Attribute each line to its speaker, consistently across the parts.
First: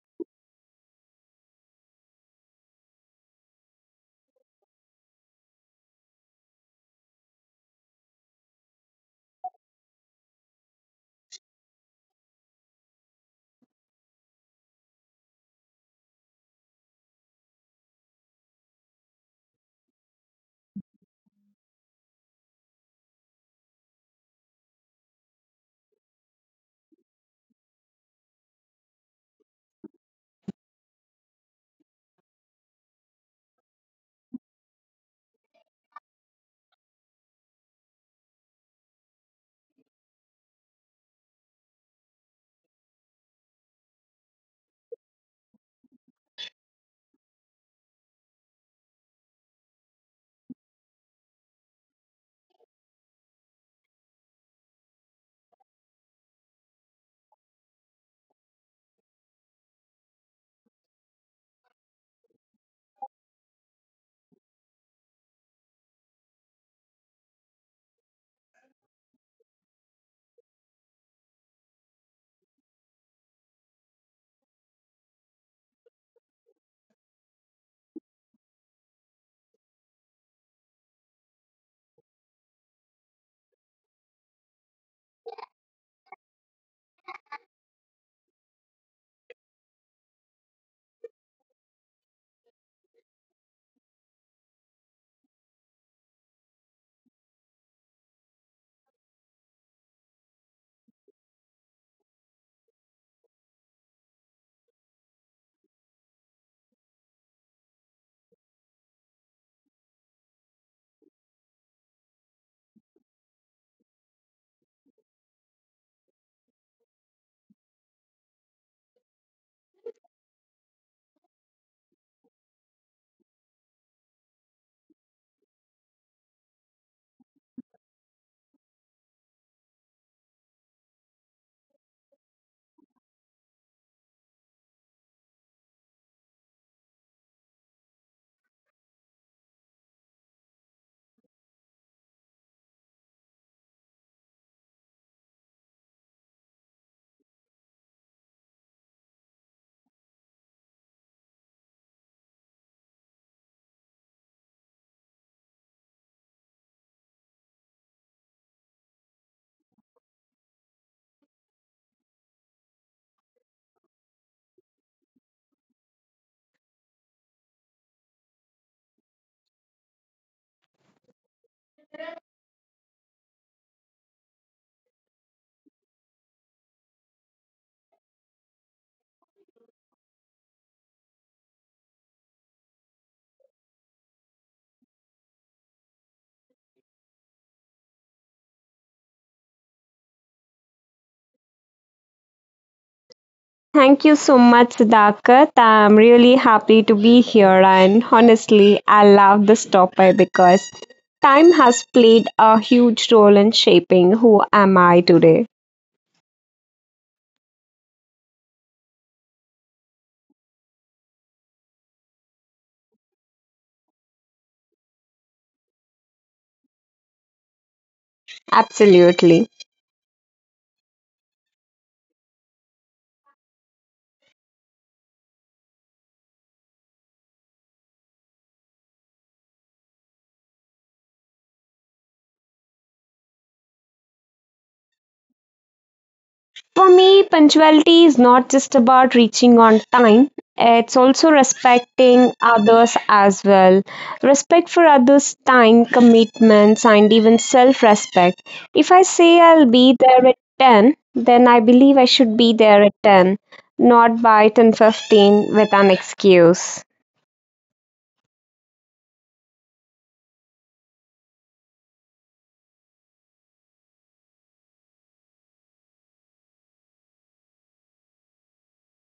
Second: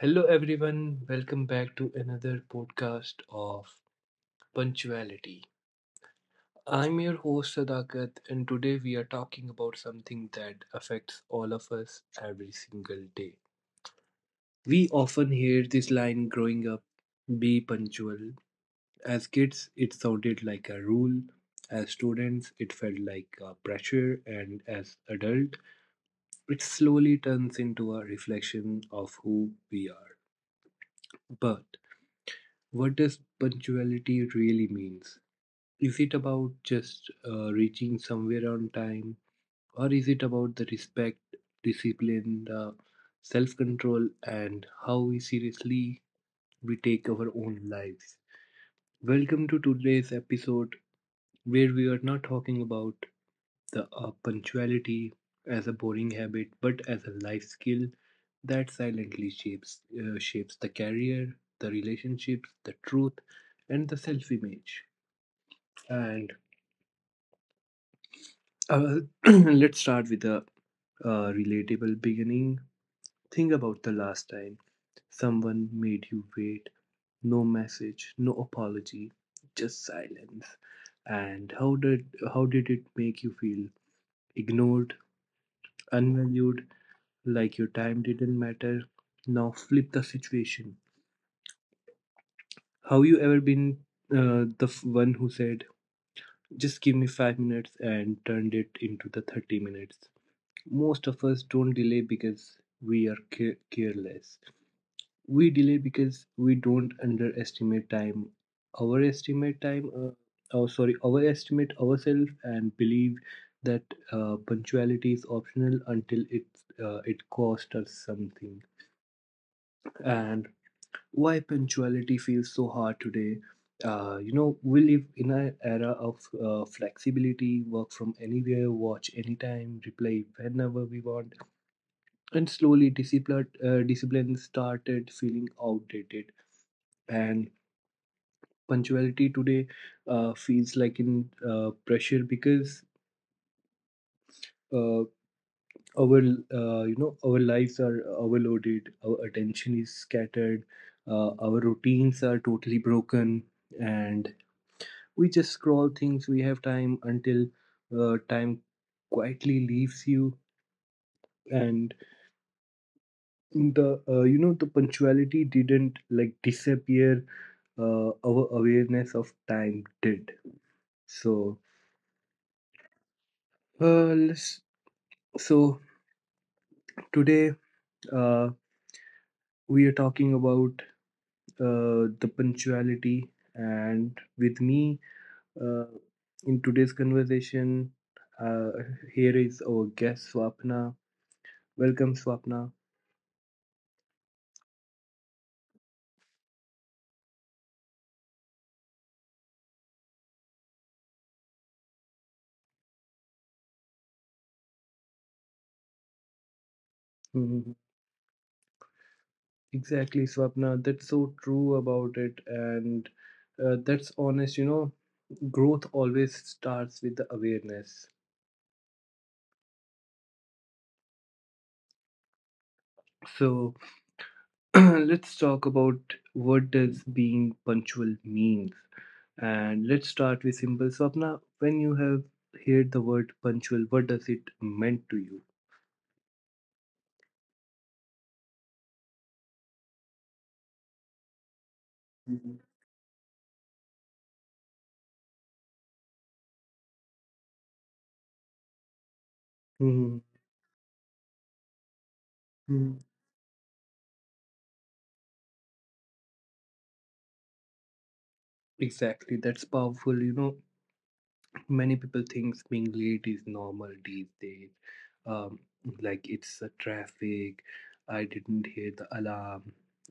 Speaker 1: hello everyone, welcome back to another podcast of Punctuality. I'm your host Sadakat, and today we are talking about something that affects all of us every single day. We often hear this line growing up, be punctual. As kids, it sounded like a rule. As students, it felt like a pressure, and as adult, it slowly turns into a reflection of who we are. But what does punctuality really means? Is it about just reaching somewhere on time, or is it about the respect, discipline, the self control, and how we seriously we take our own lives? Welcome to today's episode where we are not talking about the punctuality as a boring habit, but as a life skill that silently shapes the career, the relationships, the truth, and the self-image. And uh, let's start with a relatable beginning. Think about the last time someone made you wait. No message, no apology, just silence. And how did it make you feel? Ignored, unvalued, like your time didn't matter. Now flip the situation. Have you ever been the one who said, "Just give me 5 minutes," and turned it into the 30 minutes? Most of us don't delay because we are careless. We delay because we don't underestimate time, overestimate time, oh sorry, overestimate ourselves and believe that punctuality is optional until it costs us something. And why punctuality feels so hard today? You know, we live in an era of flexibility, work from anywhere, watch anytime, reply whenever we want, and slowly, discipline started feeling outdated. And punctuality today feels like in pressure because uh, our our lives are overloaded. Our attention is scattered. Our routines are totally broken, and we just scroll things. We have time until time quietly leaves you and the you know the punctuality didn't like disappear, our awareness of time did. So, uh, let's, so today uh, we are talking about the punctuality, and with me uh, in today's conversation, uh, here is our guest Swapna. Welcome, Swapna.
Speaker 2: Thank you so much, Siddharth. I'm really happy to be here, and honestly, I love this topic because time has played a huge role in shaping who am I today.
Speaker 1: Mhm. Exactly, Swapna. That's so true about it, and that's honest. You know, growth always starts with the awareness.
Speaker 2: Absolutely.
Speaker 1: So, let's talk about what does being punctual means, and let's start with simple. So, Swapna, when you have heard the word punctual, what does it meant to you?
Speaker 2: For me, punctuality is not just about reaching on time, it's also
Speaker 1: Mhm.
Speaker 2: respecting others as well. Respect for others' time, commitments, and even self respect. If I
Speaker 1: Mhm.
Speaker 2: say I'll be there at 10, then I
Speaker 1: Mhm.
Speaker 2: believe I should be there at 10, not by 10:15 with an excuse.
Speaker 1: Exactly, that's powerful. You know, many people thinks being late is normal these days. um, like, it's a traffic, I didn't hear the alarm,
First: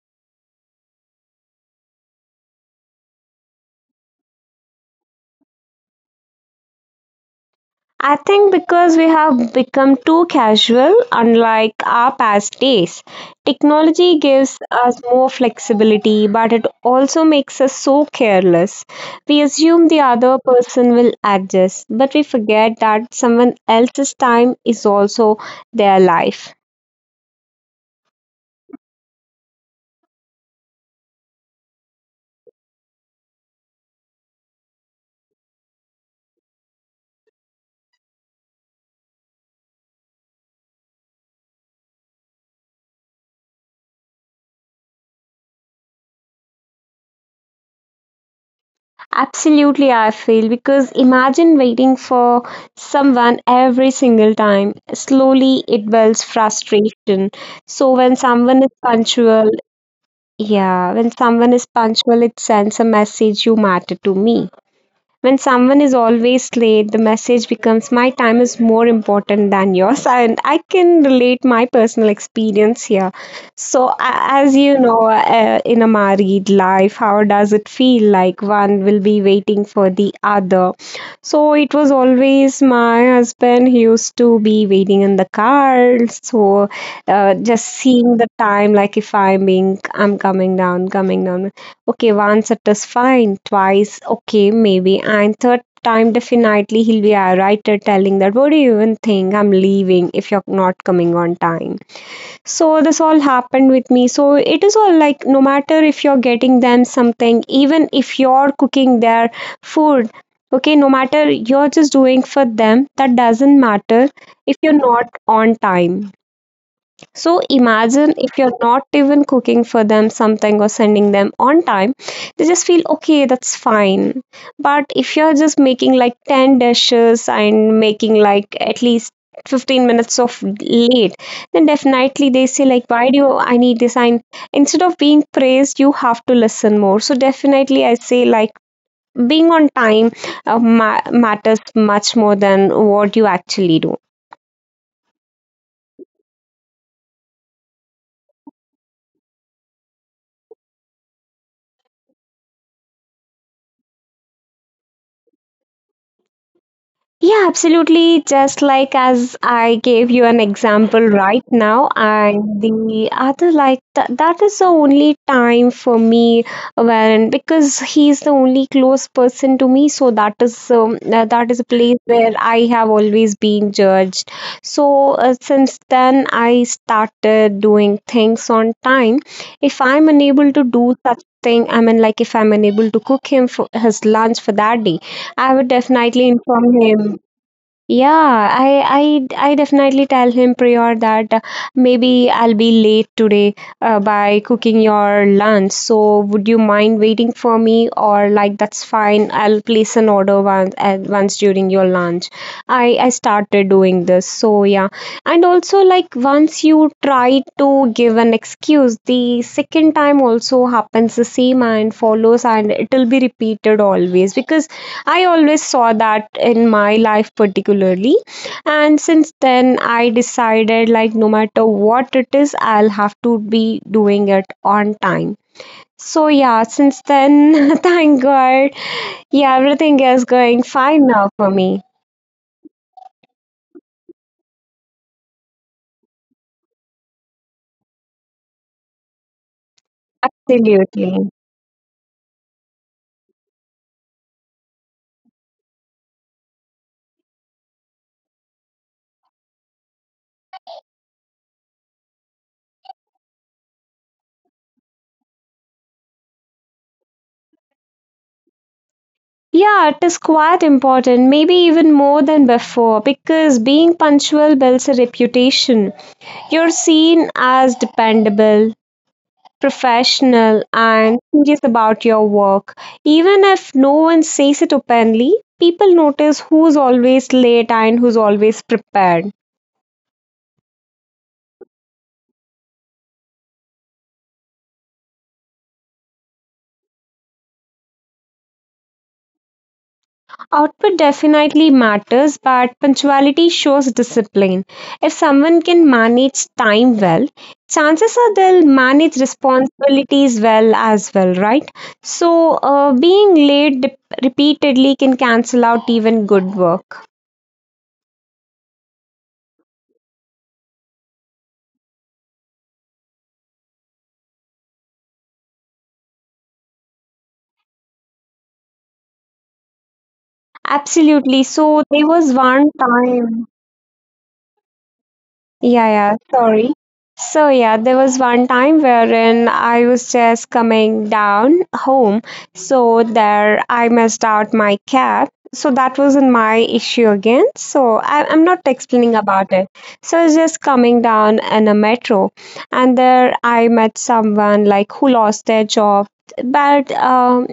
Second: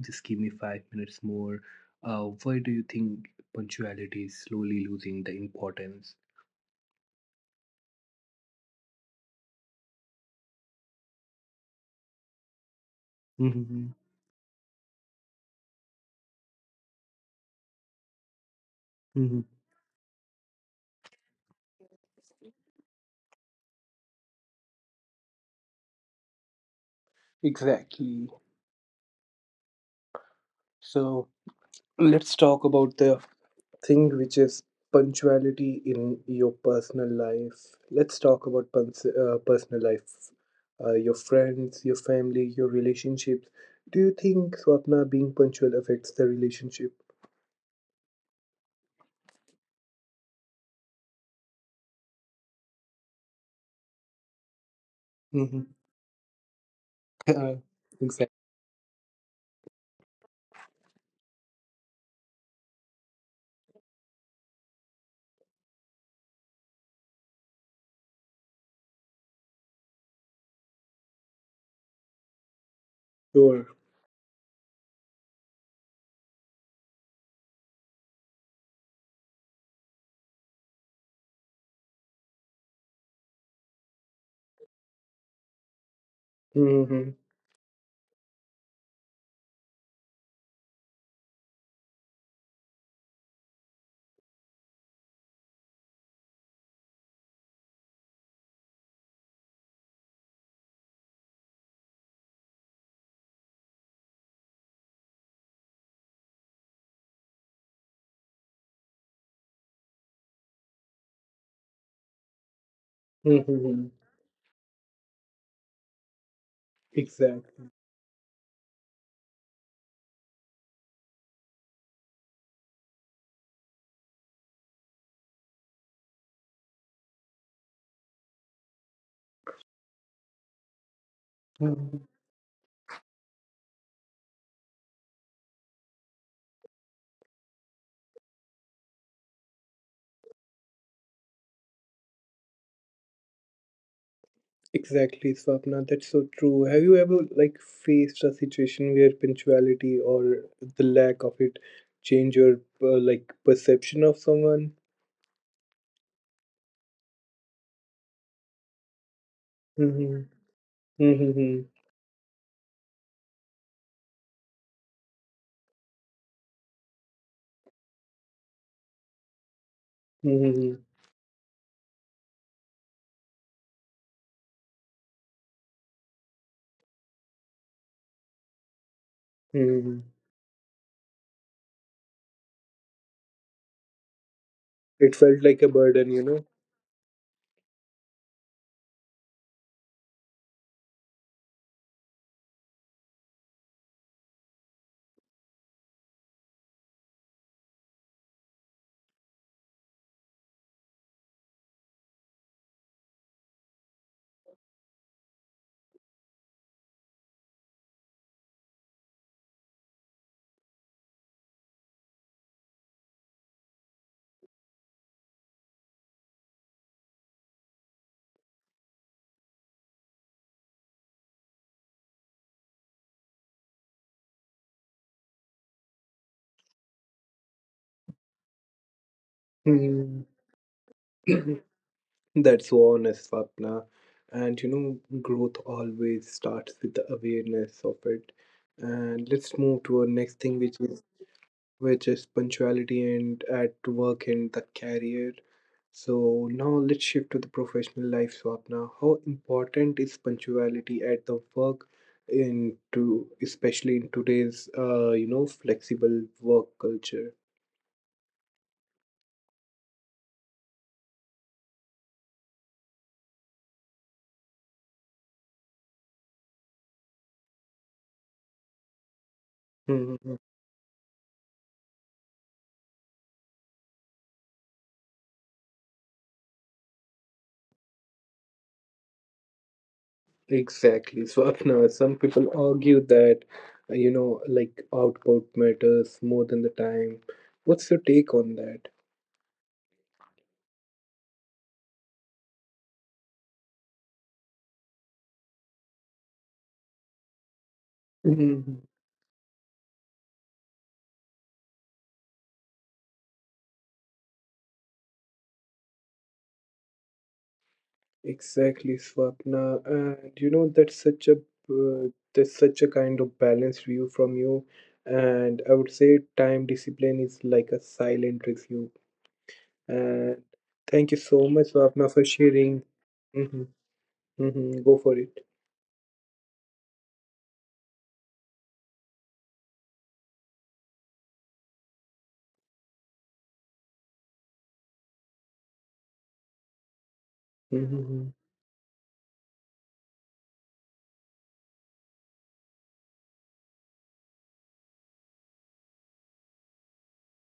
Speaker 1: just give me 5 minutes more. Why do you think punctuality is slowly losing the importance?
Speaker 2: I think because we have become too casual, unlike our past days.
Speaker 1: Mhm.
Speaker 2: Technology gives us more flexibility, but it also makes us so careless. We
Speaker 1: Mhm.
Speaker 2: assume the other person will adjust, but we forget that someone else's time is also their life.
Speaker 1: Exactly. So let's talk about the thing which is punctuality in your personal life. Let's talk about personal life, your friends, your family, your relationships. Do you think, Swapna, being punctual affects the relationship?
Speaker 2: Absolutely, I feel because imagine waiting for someone every single time.
Speaker 1: Mm-hmm.
Speaker 2: Slowly, it builds frustration.
Speaker 1: Uh,
Speaker 2: So,
Speaker 1: exactly.
Speaker 2: when someone is punctual, yeah, when someone is punctual, it sends a message you matter to me. When someone is always late, the message becomes my time is more important than yours. And I can relate my personal experience here.
Speaker 1: Sure.
Speaker 2: So, as you know, in a married life, how does it feel like one will be waiting for the other? So, it was always my husband he used to be waiting in the car. So,
Speaker 1: Mm-hmm.
Speaker 2: just seeing the time, like if I'm being, I'm coming down. Okay, once it is fine, twice, okay, maybe, and third time, definitely he'll be a writer telling that, what do you even think? I'm leaving if you're not coming on time. So, this all happened with me. So, it is all like no matter if you're getting them something, even if you're cooking their food, okay, no matter you're just doing for them, that doesn't
Speaker 1: Mm-hmm.
Speaker 2: matter if you're not on time. So
Speaker 1: Exactly.
Speaker 2: imagine if you're not even cooking for them something or sending them on time, they just feel okay, that's fine. But if you're just making like 10 dishes and making like at least 15 minutes of late, then definitely they say like, why do you, I need this? And instead of being praised, you have to listen more. So definitely I say like being on time matters much more than what you actually do.
Speaker 1: Exactly, Swapna. That's so true. Have you ever like faced a situation where punctuality, or the lack of it, change your like perception of someone?
Speaker 2: Yeah, absolutely. Just like as I gave you an
Speaker 1: Mm-hmm.
Speaker 2: example right
Speaker 1: Mm-hmm.
Speaker 2: now, and the other, like that is the only time for me when because he's the only close person to me, so
Speaker 1: Mm-hmm.
Speaker 2: that is a place where I have always been judged. So since then, I started doing things on time. If I'm
Speaker 1: Mm-hmm.
Speaker 2: unable to do such thing, I mean, like if I'm unable to cook him for his lunch for that day.
Speaker 1: It
Speaker 2: I would
Speaker 1: felt like a
Speaker 2: definitely
Speaker 1: burden, you know.
Speaker 2: inform him, yeah, I definitely tell him prior that maybe I'll be late today by cooking your lunch. So would you mind waiting for me? Or like that's fine. I'll place an order once during your lunch. I started doing this. So yeah, and also like once you try to give an excuse, the second time also happens the same and follows, and it'll be repeated always because I always saw that in my life particularly, and since then I decided like no matter what it is I'll have to be doing it on time. So yeah, since then thank God, yeah, everything
Speaker 1: Mm-hmm.
Speaker 2: is going fine now for me.
Speaker 1: That's so honest, Swapna. And you know, growth always starts with the awareness of it. And let's move to our next thing, which is
Speaker 2: Absolutely.
Speaker 1: which is punctuality and at work and the career. So now let's shift to the professional life, Swapna. How important is punctuality at the work in to especially in today's flexible work culture?
Speaker 2: Yeah, it is quite important, maybe even more than before, because being punctual builds a reputation. You're seen as dependable,
Speaker 1: Mhm.
Speaker 2: professional and serious about your work. Even if no one says it openly, people notice who's always late and who's always prepared.
Speaker 1: Exactly, Swapna. Some people argue that like output matters more than the time. What's your take on that?
Speaker 2: Output definitely matters, but punctuality shows discipline. If someone can manage time well, chances are they'll
Speaker 1: Mhm.
Speaker 2: manage responsibilities well as well, right? So, being late repeatedly can cancel out even good work.
Speaker 1: Exactly, Swapna. And you know that's such a kind of balanced view from you. And I would say time discipline is like a silent review. And thank you so much,
Speaker 2: Absolutely.
Speaker 1: Swapna, for
Speaker 2: So there was
Speaker 1: sharing.
Speaker 2: one
Speaker 1: hmm
Speaker 2: time.
Speaker 1: hmm. Go for it.
Speaker 2: Yeah, yeah, sorry. So yeah, there was one time wherein I was just coming down home, so there I missed out my cab. So that wasn't my issue again. So I'm
Speaker 1: hmm
Speaker 2: not explaining about it. So I was just coming down in a metro, and there I met someone like who lost their job, but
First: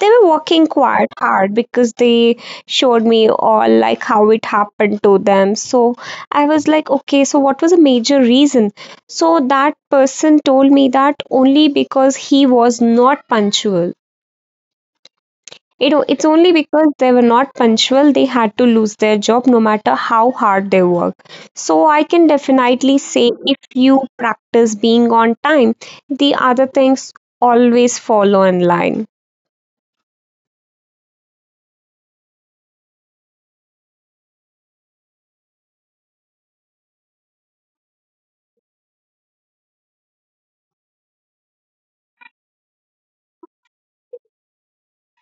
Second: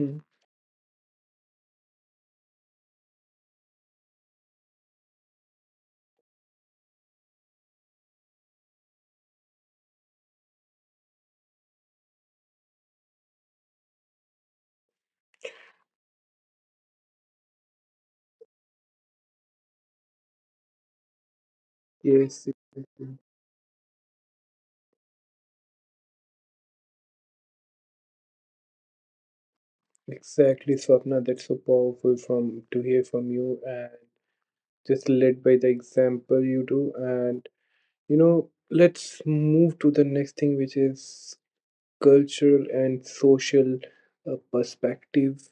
Speaker 2: they were working quite hard because they showed me all like how it happened to them. So I was like okay, so what was a major reason? So that person told me that only because he was not punctual, you know, it's only because they were not punctual they had to lose their job no matter how hard they work. So I can
Speaker 1: Yes,
Speaker 2: definitely
Speaker 1: exactly.
Speaker 2: say if you practice being on time, the other things always follow in line.
Speaker 1: Exactly, Swapna. That's so powerful from to hear from you, and just led by the example you do. And you know, let's move to the next thing, which is cultural and social perspective.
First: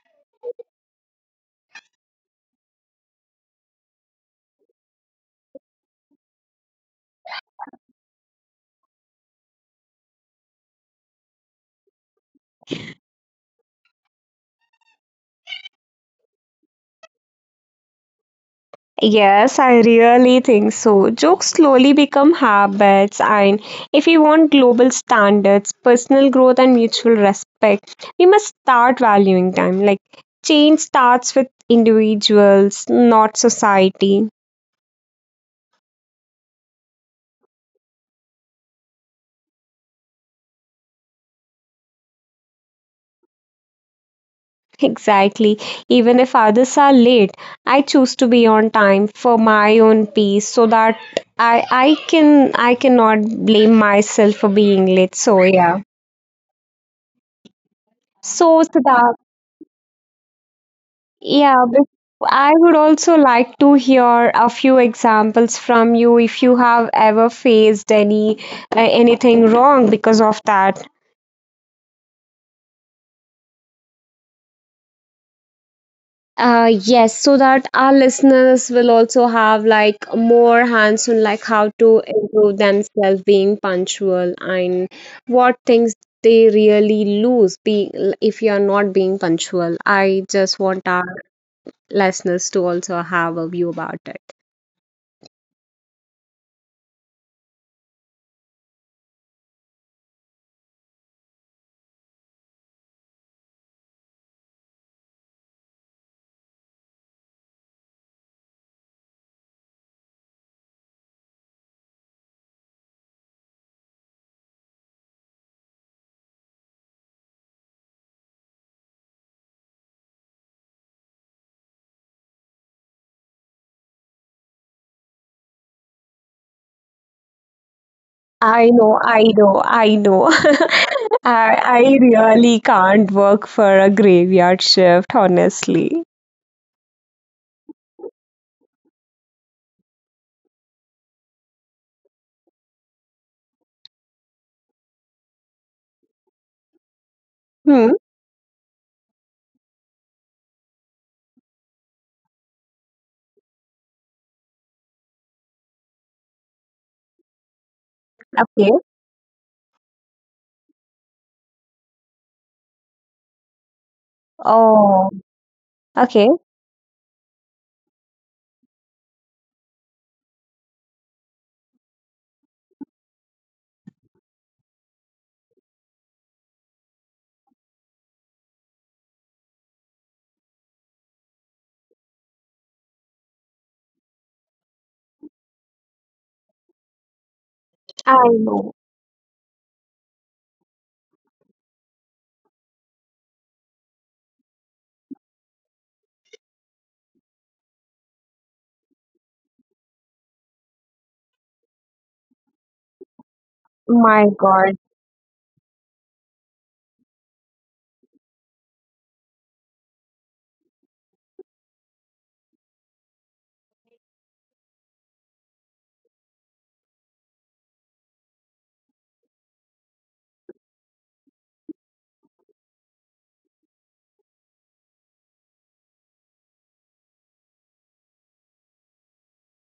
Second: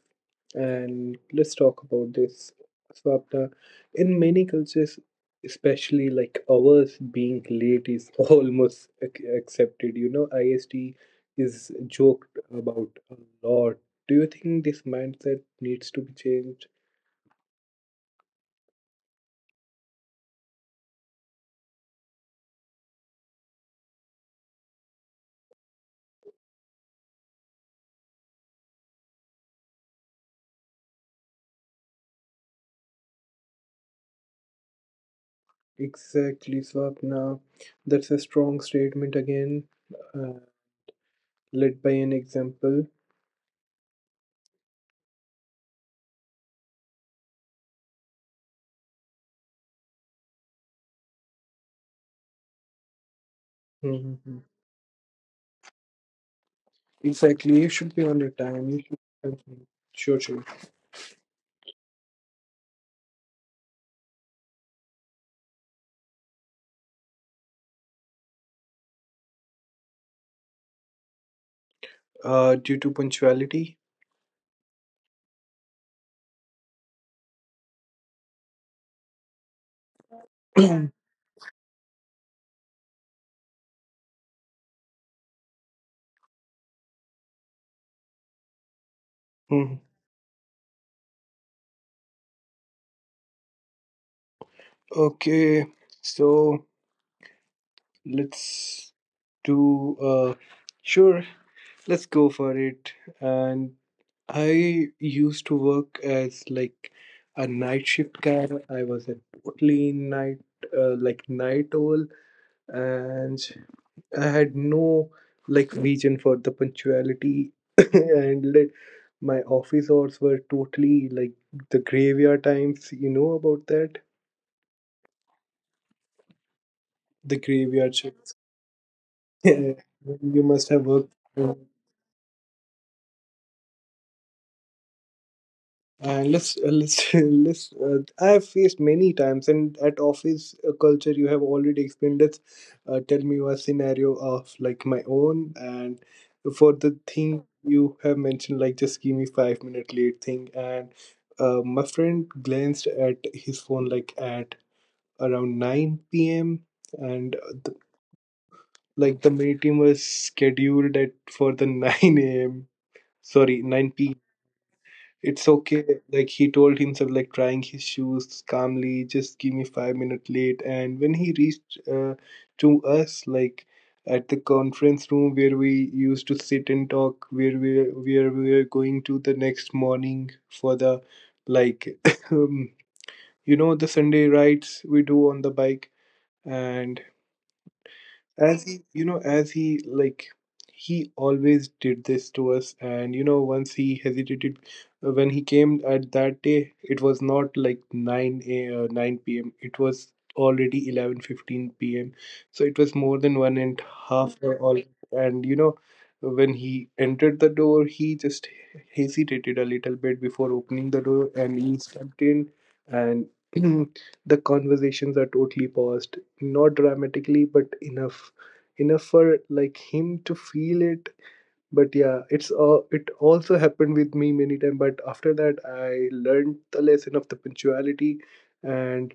Speaker 1: And let's talk about this. Swapna, in many cultures, especially like ours, being late is almost accepted. You know, IST is joked about a lot. Do you think this mindset needs to be changed?
Speaker 2: Yes, I really think so. Jokes slowly become habits, and if we want global standards, personal growth, and mutual respect, we must start valuing them. Like, change starts with individuals, not society.
Speaker 1: Exactly, Swapna. That's a strong statement again, uh, led by an example.
Speaker 2: Exactly. Even if others are late, I choose to be on time for my own peace so that I cannot blame
Speaker 1: Mhm.
Speaker 2: myself for being late. So yeah.
Speaker 1: Exactly. You should be on your time.
Speaker 2: So
Speaker 1: You should be
Speaker 2: Siddharth,
Speaker 1: punctual. Sure, sure.
Speaker 2: yeah, but I would also like to hear a few examples from you if you have ever faced any anything wrong because of that.
Speaker 1: Due to punctuality.
Speaker 2: Yes, so that our listeners will also have like more hands on like how to improve themselves being punctual and what things they really lose being if you are not being punctual.
Speaker 1: Hmm.
Speaker 2: I just want our listeners to also have a view about it.
Speaker 1: Okay. So let's do. Sure. Let's go for it. And I used to work as like a night shift guy. I was at totally night, like night owl, and I had no like vision for the punctuality. And like, my office hours were totally like the graveyard times. You know about that? The graveyard shifts.
Speaker 2: I know, I know,
Speaker 1: You
Speaker 2: I know.
Speaker 1: must have worked.
Speaker 2: I really can't work for a graveyard shift, honestly.
Speaker 1: And let's let's. I have faced many times, and at office culture, you have already explained. Let's tell me a scenario of like my own, and for the thing
Speaker 2: Hmm.
Speaker 1: you have mentioned, like just give me 5 minute late thing. And my friend glanced at his phone like at around nine p.m. And the,
Speaker 2: Okay.
Speaker 1: like the meeting was scheduled at for the nine a.m. Sorry, nine p.
Speaker 2: Oh,
Speaker 1: It's
Speaker 2: okay.
Speaker 1: okay. Like he told himself, like trying his shoes calmly, just give me 5 minutes late. And when he reached to us, like at the conference room where we used to sit and talk, where we were going to the next morning for the like, um, the Sunday rides we do on the bike. And
Speaker 2: I know.
Speaker 1: as he, you know, as he like he always did this to us. And you know, once he hesitated, when he came at that day, it was not like 9 9 p.m. It was already 11:15 p.m., so it was more than one
Speaker 2: My
Speaker 1: and
Speaker 2: God.
Speaker 1: half hour all. And you know, when he entered the door, he just hesitated a little bit before opening the door, and he stepped in. And the conversations are totally paused, not dramatically, but enough for like him to feel it. But yeah, it also happened with me many times, but after that I learned the lesson of the punctuality. And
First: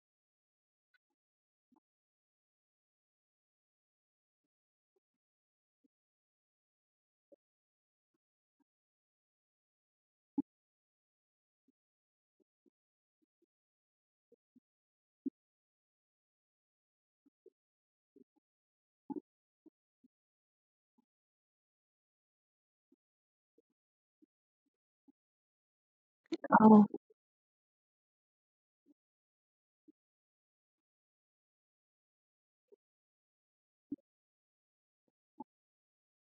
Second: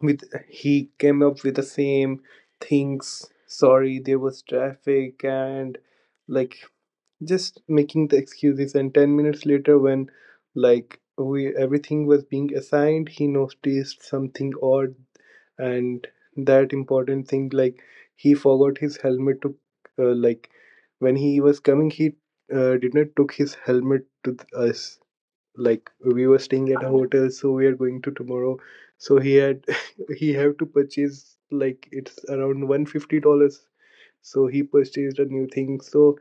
Speaker 1: with he came up with the same things, sorry, there was traffic and like just making the excuses. And 10 minutes later, when like we everything was being assigned, he noticed something odd. And that important thing, like he forgot his helmet to, like, when he was coming, he did not took his helmet to us. Like, we were staying at
Speaker 2: Oh.
Speaker 1: a hotel, so we are going to tomorrow. So he had he have to purchase, like, it's around $150, so he purchased a new thing. So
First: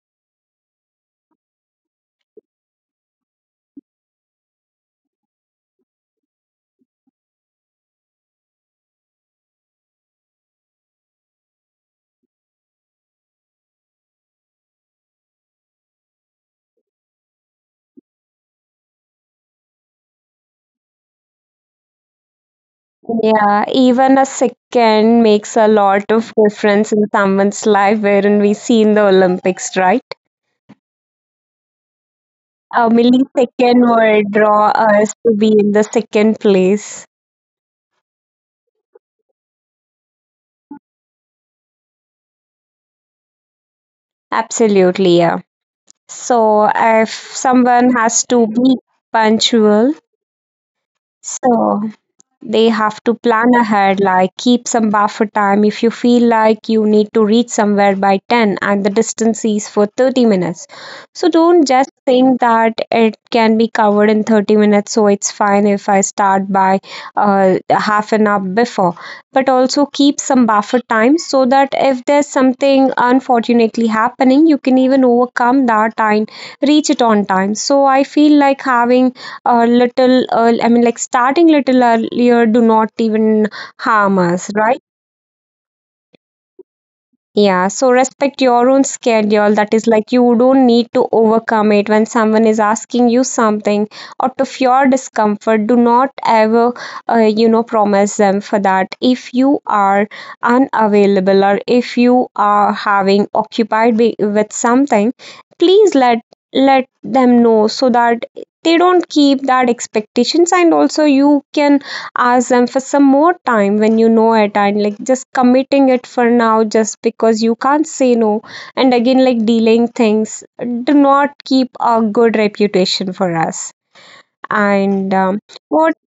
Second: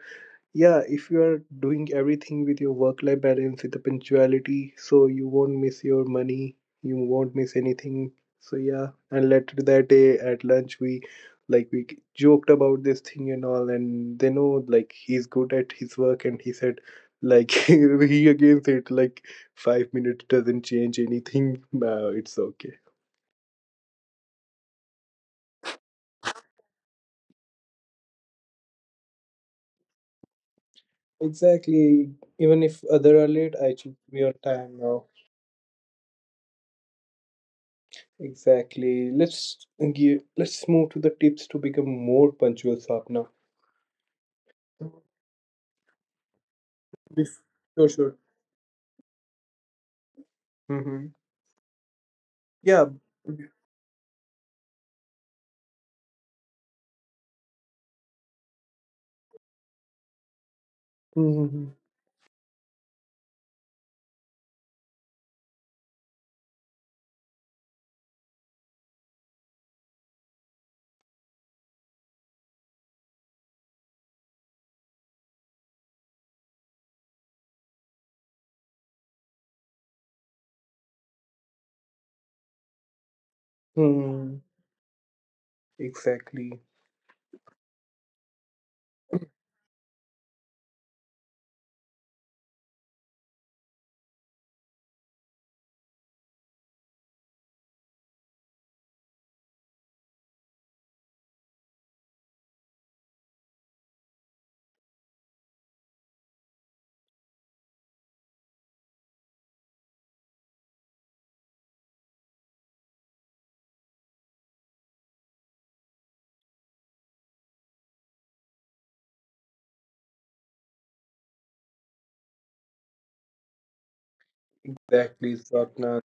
Speaker 1: yeah, if you are doing everything with your work life balance with the punctuality, so you won't miss your money, you won't miss anything. So yeah, and later that day at lunch, we joked about this thing and all, and they know like he's good at his work. And he said like, he again said like, 5 minutes doesn't change anything. No, it's okay.
Speaker 2: Yeah, even a second makes a lot of difference in someone's life, wherein we see in the Olympics, right?
Speaker 1: Exactly. Even if
Speaker 2: A
Speaker 1: other are late, I
Speaker 2: millisecond
Speaker 1: should
Speaker 2: will
Speaker 1: be on
Speaker 2: draw
Speaker 1: time now.
Speaker 2: us to be in the second place.
Speaker 1: Exactly. Let's move to the tips to become more punctual, Sapna.
Speaker 2: Absolutely, yeah. So if
Speaker 1: Bef- Sure,
Speaker 2: someone
Speaker 1: sure.
Speaker 2: has to be punctual,
Speaker 1: Mm-hmm.
Speaker 2: so they
Speaker 1: Yeah.
Speaker 2: have to plan ahead, like keep some buffer time if you feel like you need to reach somewhere by 10 and the distance is for 30 minutes. So don't
Speaker 1: Mm-hmm.
Speaker 2: just think that it can be covered in 30 minutes, so it's fine if I start by half an hour before. But also keep some buffer time so that if there's something unfortunately happening, you can even overcome that and reach it on time. So I feel like having little earl I mean like starting little earlier do not even harm
Speaker 1: Hmm.
Speaker 2: us, right?
Speaker 1: Exactly.
Speaker 2: Yeah, so respect your own schedule. That is like you don't need to overcome it when someone is asking you something out of your discomfort. Do not ever, promise them for that. If you are unavailable or if you are having occupied with something, please let them know so that they don't keep that expectations, and also you can ask them for some more time when you know it, and like just committing it for now just because you can't say no and again like delaying things do not keep a good reputation for us. And
Speaker 1: Exactly,
Speaker 2: what
Speaker 1: Sapna.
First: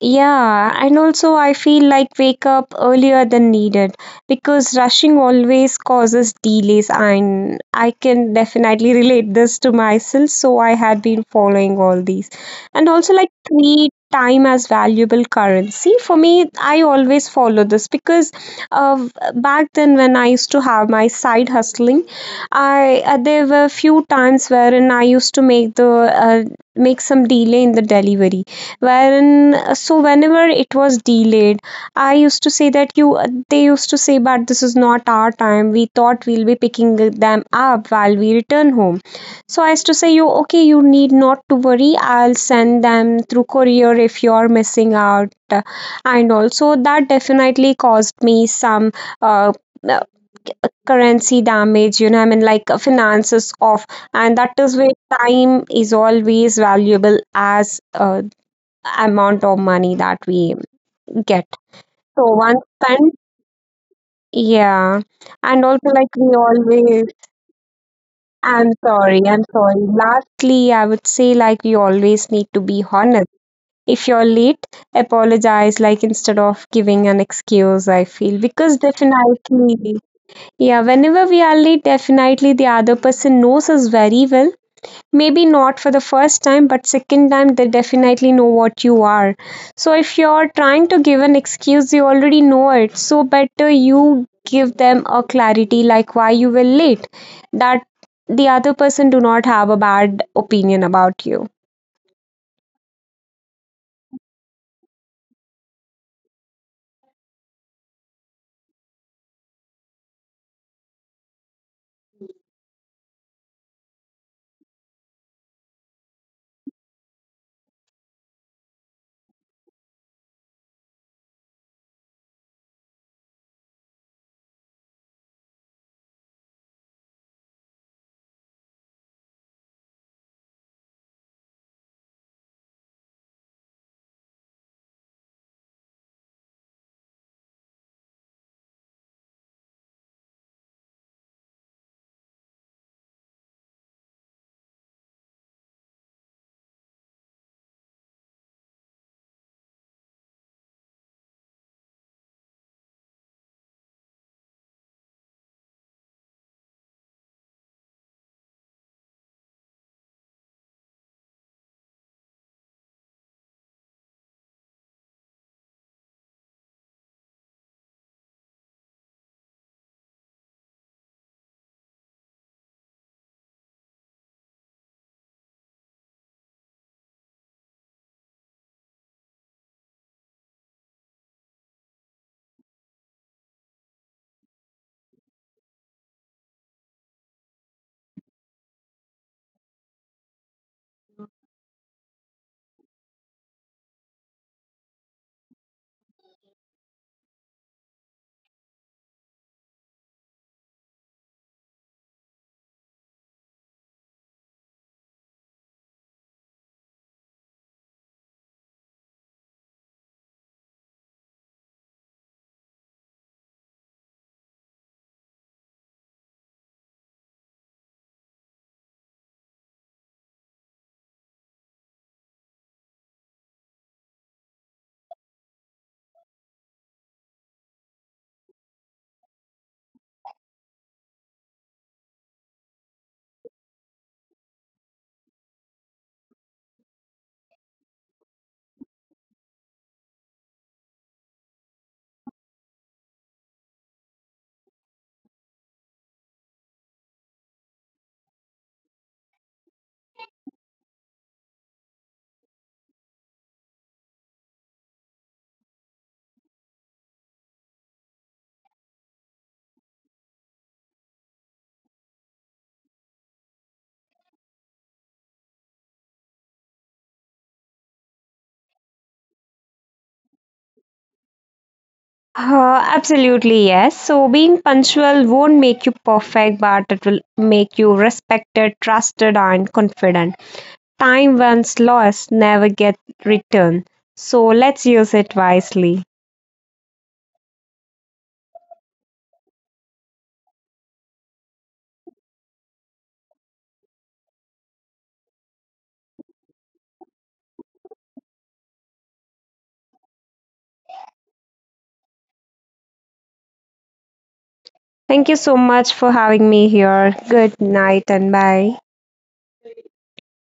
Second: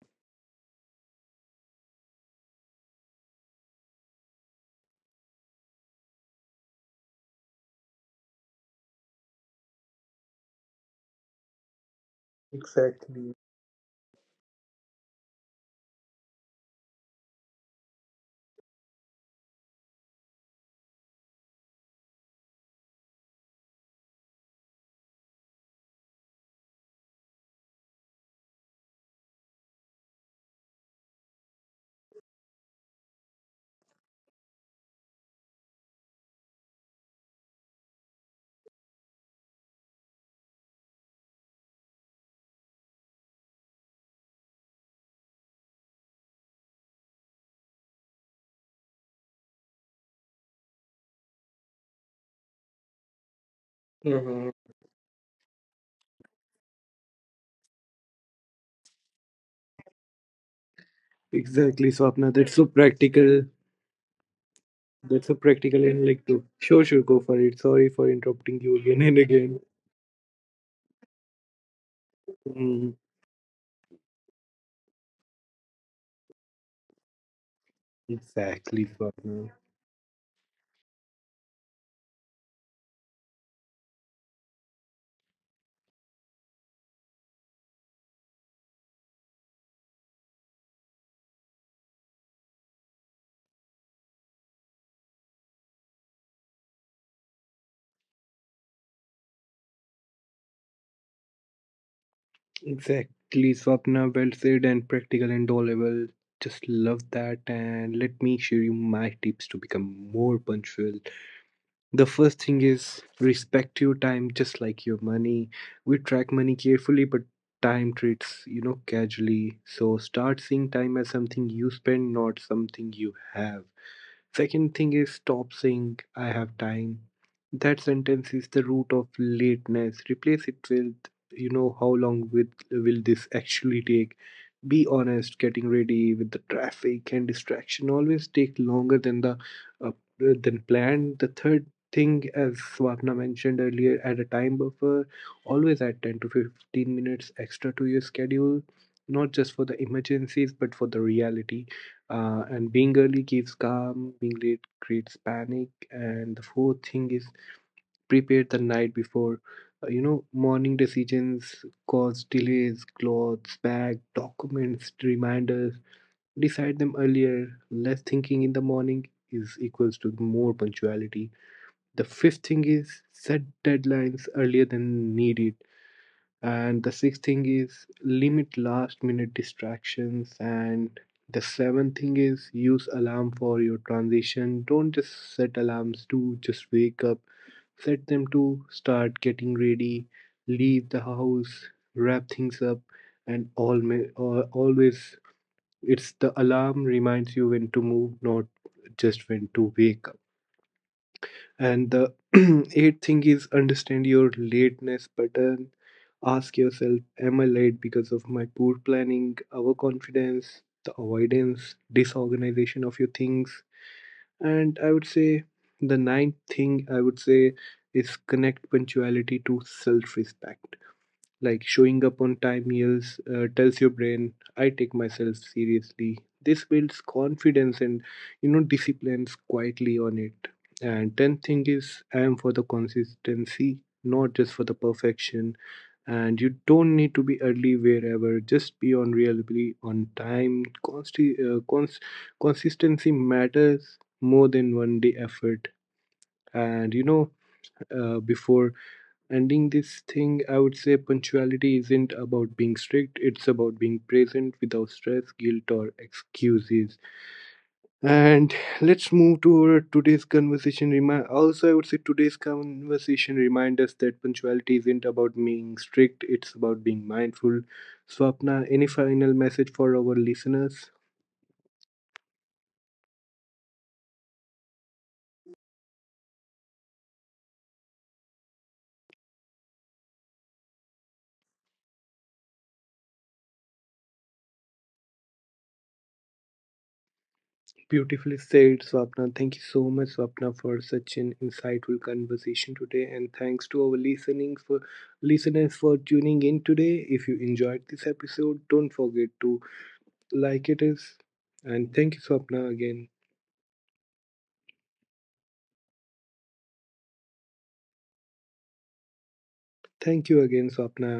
Speaker 2: yeah, and also I feel like wake up earlier than needed because rushing always causes delays, and I can definitely relate this to myself so I had been following all these. And also
Speaker 1: Exactly.
Speaker 2: like treat time as valuable currency. For me, I always follow this because uh, back then when I used to have my side hustling, I there were few times wherein I used to make the make some delay in the delivery wherein so whenever it was delayed I used to say that you they used to say but this is not our time, we thought we'll be picking them up while we return home. So I used to say you okay, you need not to worry, I'll send them through courier if you're missing out. And also that definitely caused me some uh, uh, currency damage, you know, I mean like finances off, and that
Speaker 1: Mm-hmm.
Speaker 2: is where time is always valuable as amount of money that we get.
Speaker 1: Exactly, Swapna.
Speaker 2: So
Speaker 1: That's so
Speaker 2: once spent,
Speaker 1: practical.
Speaker 2: yeah.
Speaker 1: That's so
Speaker 2: And
Speaker 1: practical
Speaker 2: also,
Speaker 1: and
Speaker 2: like,
Speaker 1: like to sure, sure, go for it. Sorry for interrupting you
Speaker 2: I'm
Speaker 1: again and
Speaker 2: sorry, I'm
Speaker 1: again.
Speaker 2: sorry. lastly, I would say, like, we always need to
Speaker 1: Mm,
Speaker 2: be honest. If you're late, apologize, like, instead of giving an excuse, I feel. Because
Speaker 1: exactly, Swapna.
Speaker 2: definitely, yeah, whenever we are late, definitely the other person knows us very well, maybe not for the first time but second time they definitely know what you are. So if you're trying to give an excuse you already know it, so better you give them a clarity like why you were late, that the other person do not have a bad opinion about you.
Speaker 1: Exactly, Swapna. Well said and practical and all level. Just love that. And let me share you my tips to become more punctual. The first thing is respect your time just like your money. We track money carefully, but time treats, casually. So start seeing time as something you spend, not something you have. Second thing is stop saying I have time. That sentence is the root of lateness. Replace it with, you know, how long with will this actually take? Be honest, getting ready with the traffic and distraction always take longer than the uh, than planned. The third thing, as Swapna mentioned earlier, add a time buffer, always add 10 to 15 minutes extra to your schedule, not just for the emergencies but for the reality. And being early gives calm, being late creates panic. And the fourth thing is prepare the night before. Morning decisions cause delays, clothes, bag, documents, reminders. Decide them earlier. Less thinking in the morning is equals to more punctuality. The fifth thing is set deadlines earlier than needed, and the sixth thing is limit last minute distractions. And the seventh thing is use alarm for your transition. Don't just set alarms to just wake up. Set them to start getting ready, leave the house, wrap things up, and all, or always, it's the alarm reminds you when to move, not just when to wake up. And the eighth thing is understand your lateness pattern. Ask yourself, am I late because of my poor planning, overconfidence, the avoidance, disorganization of your things? And I would say the ninth thing I would say is connect punctuality to self respect, like showing up on time meals tells your brain I take myself seriously. This builds confidence and disciplines quietly on it. And 10th thing is I am for the consistency, not just for the perfection. And you don't need to be early wherever, just be on reliably on time. Consistency matters more than one day effort. And you know, before ending this thing, I would say punctuality isn't about being strict, it's about being present without stress, guilt, or excuses. And let's move to our today's conversation. Remind also, I would say today's conversation remind us that punctuality isn't about being strict, it's about being mindful. Swapna, any final message for our listeners?
Speaker 2: Absolutely, yes. So, being punctual won't make you perfect, but it will make you respected, trusted, and confident. Time once lost never get returned, so let's use it wisely.
Speaker 1: Beautifully said, Swapna. Thank you so much, Swapna, for such an insightful conversation today. And thanks to our listening for listeners for tuning in today. If you enjoyed this episode, don't forget to like it is. And thank you, Swapna, again.
Speaker 2: Thank you so much for having me here. Good night and bye.
Speaker 1: Thank you again, Swapna.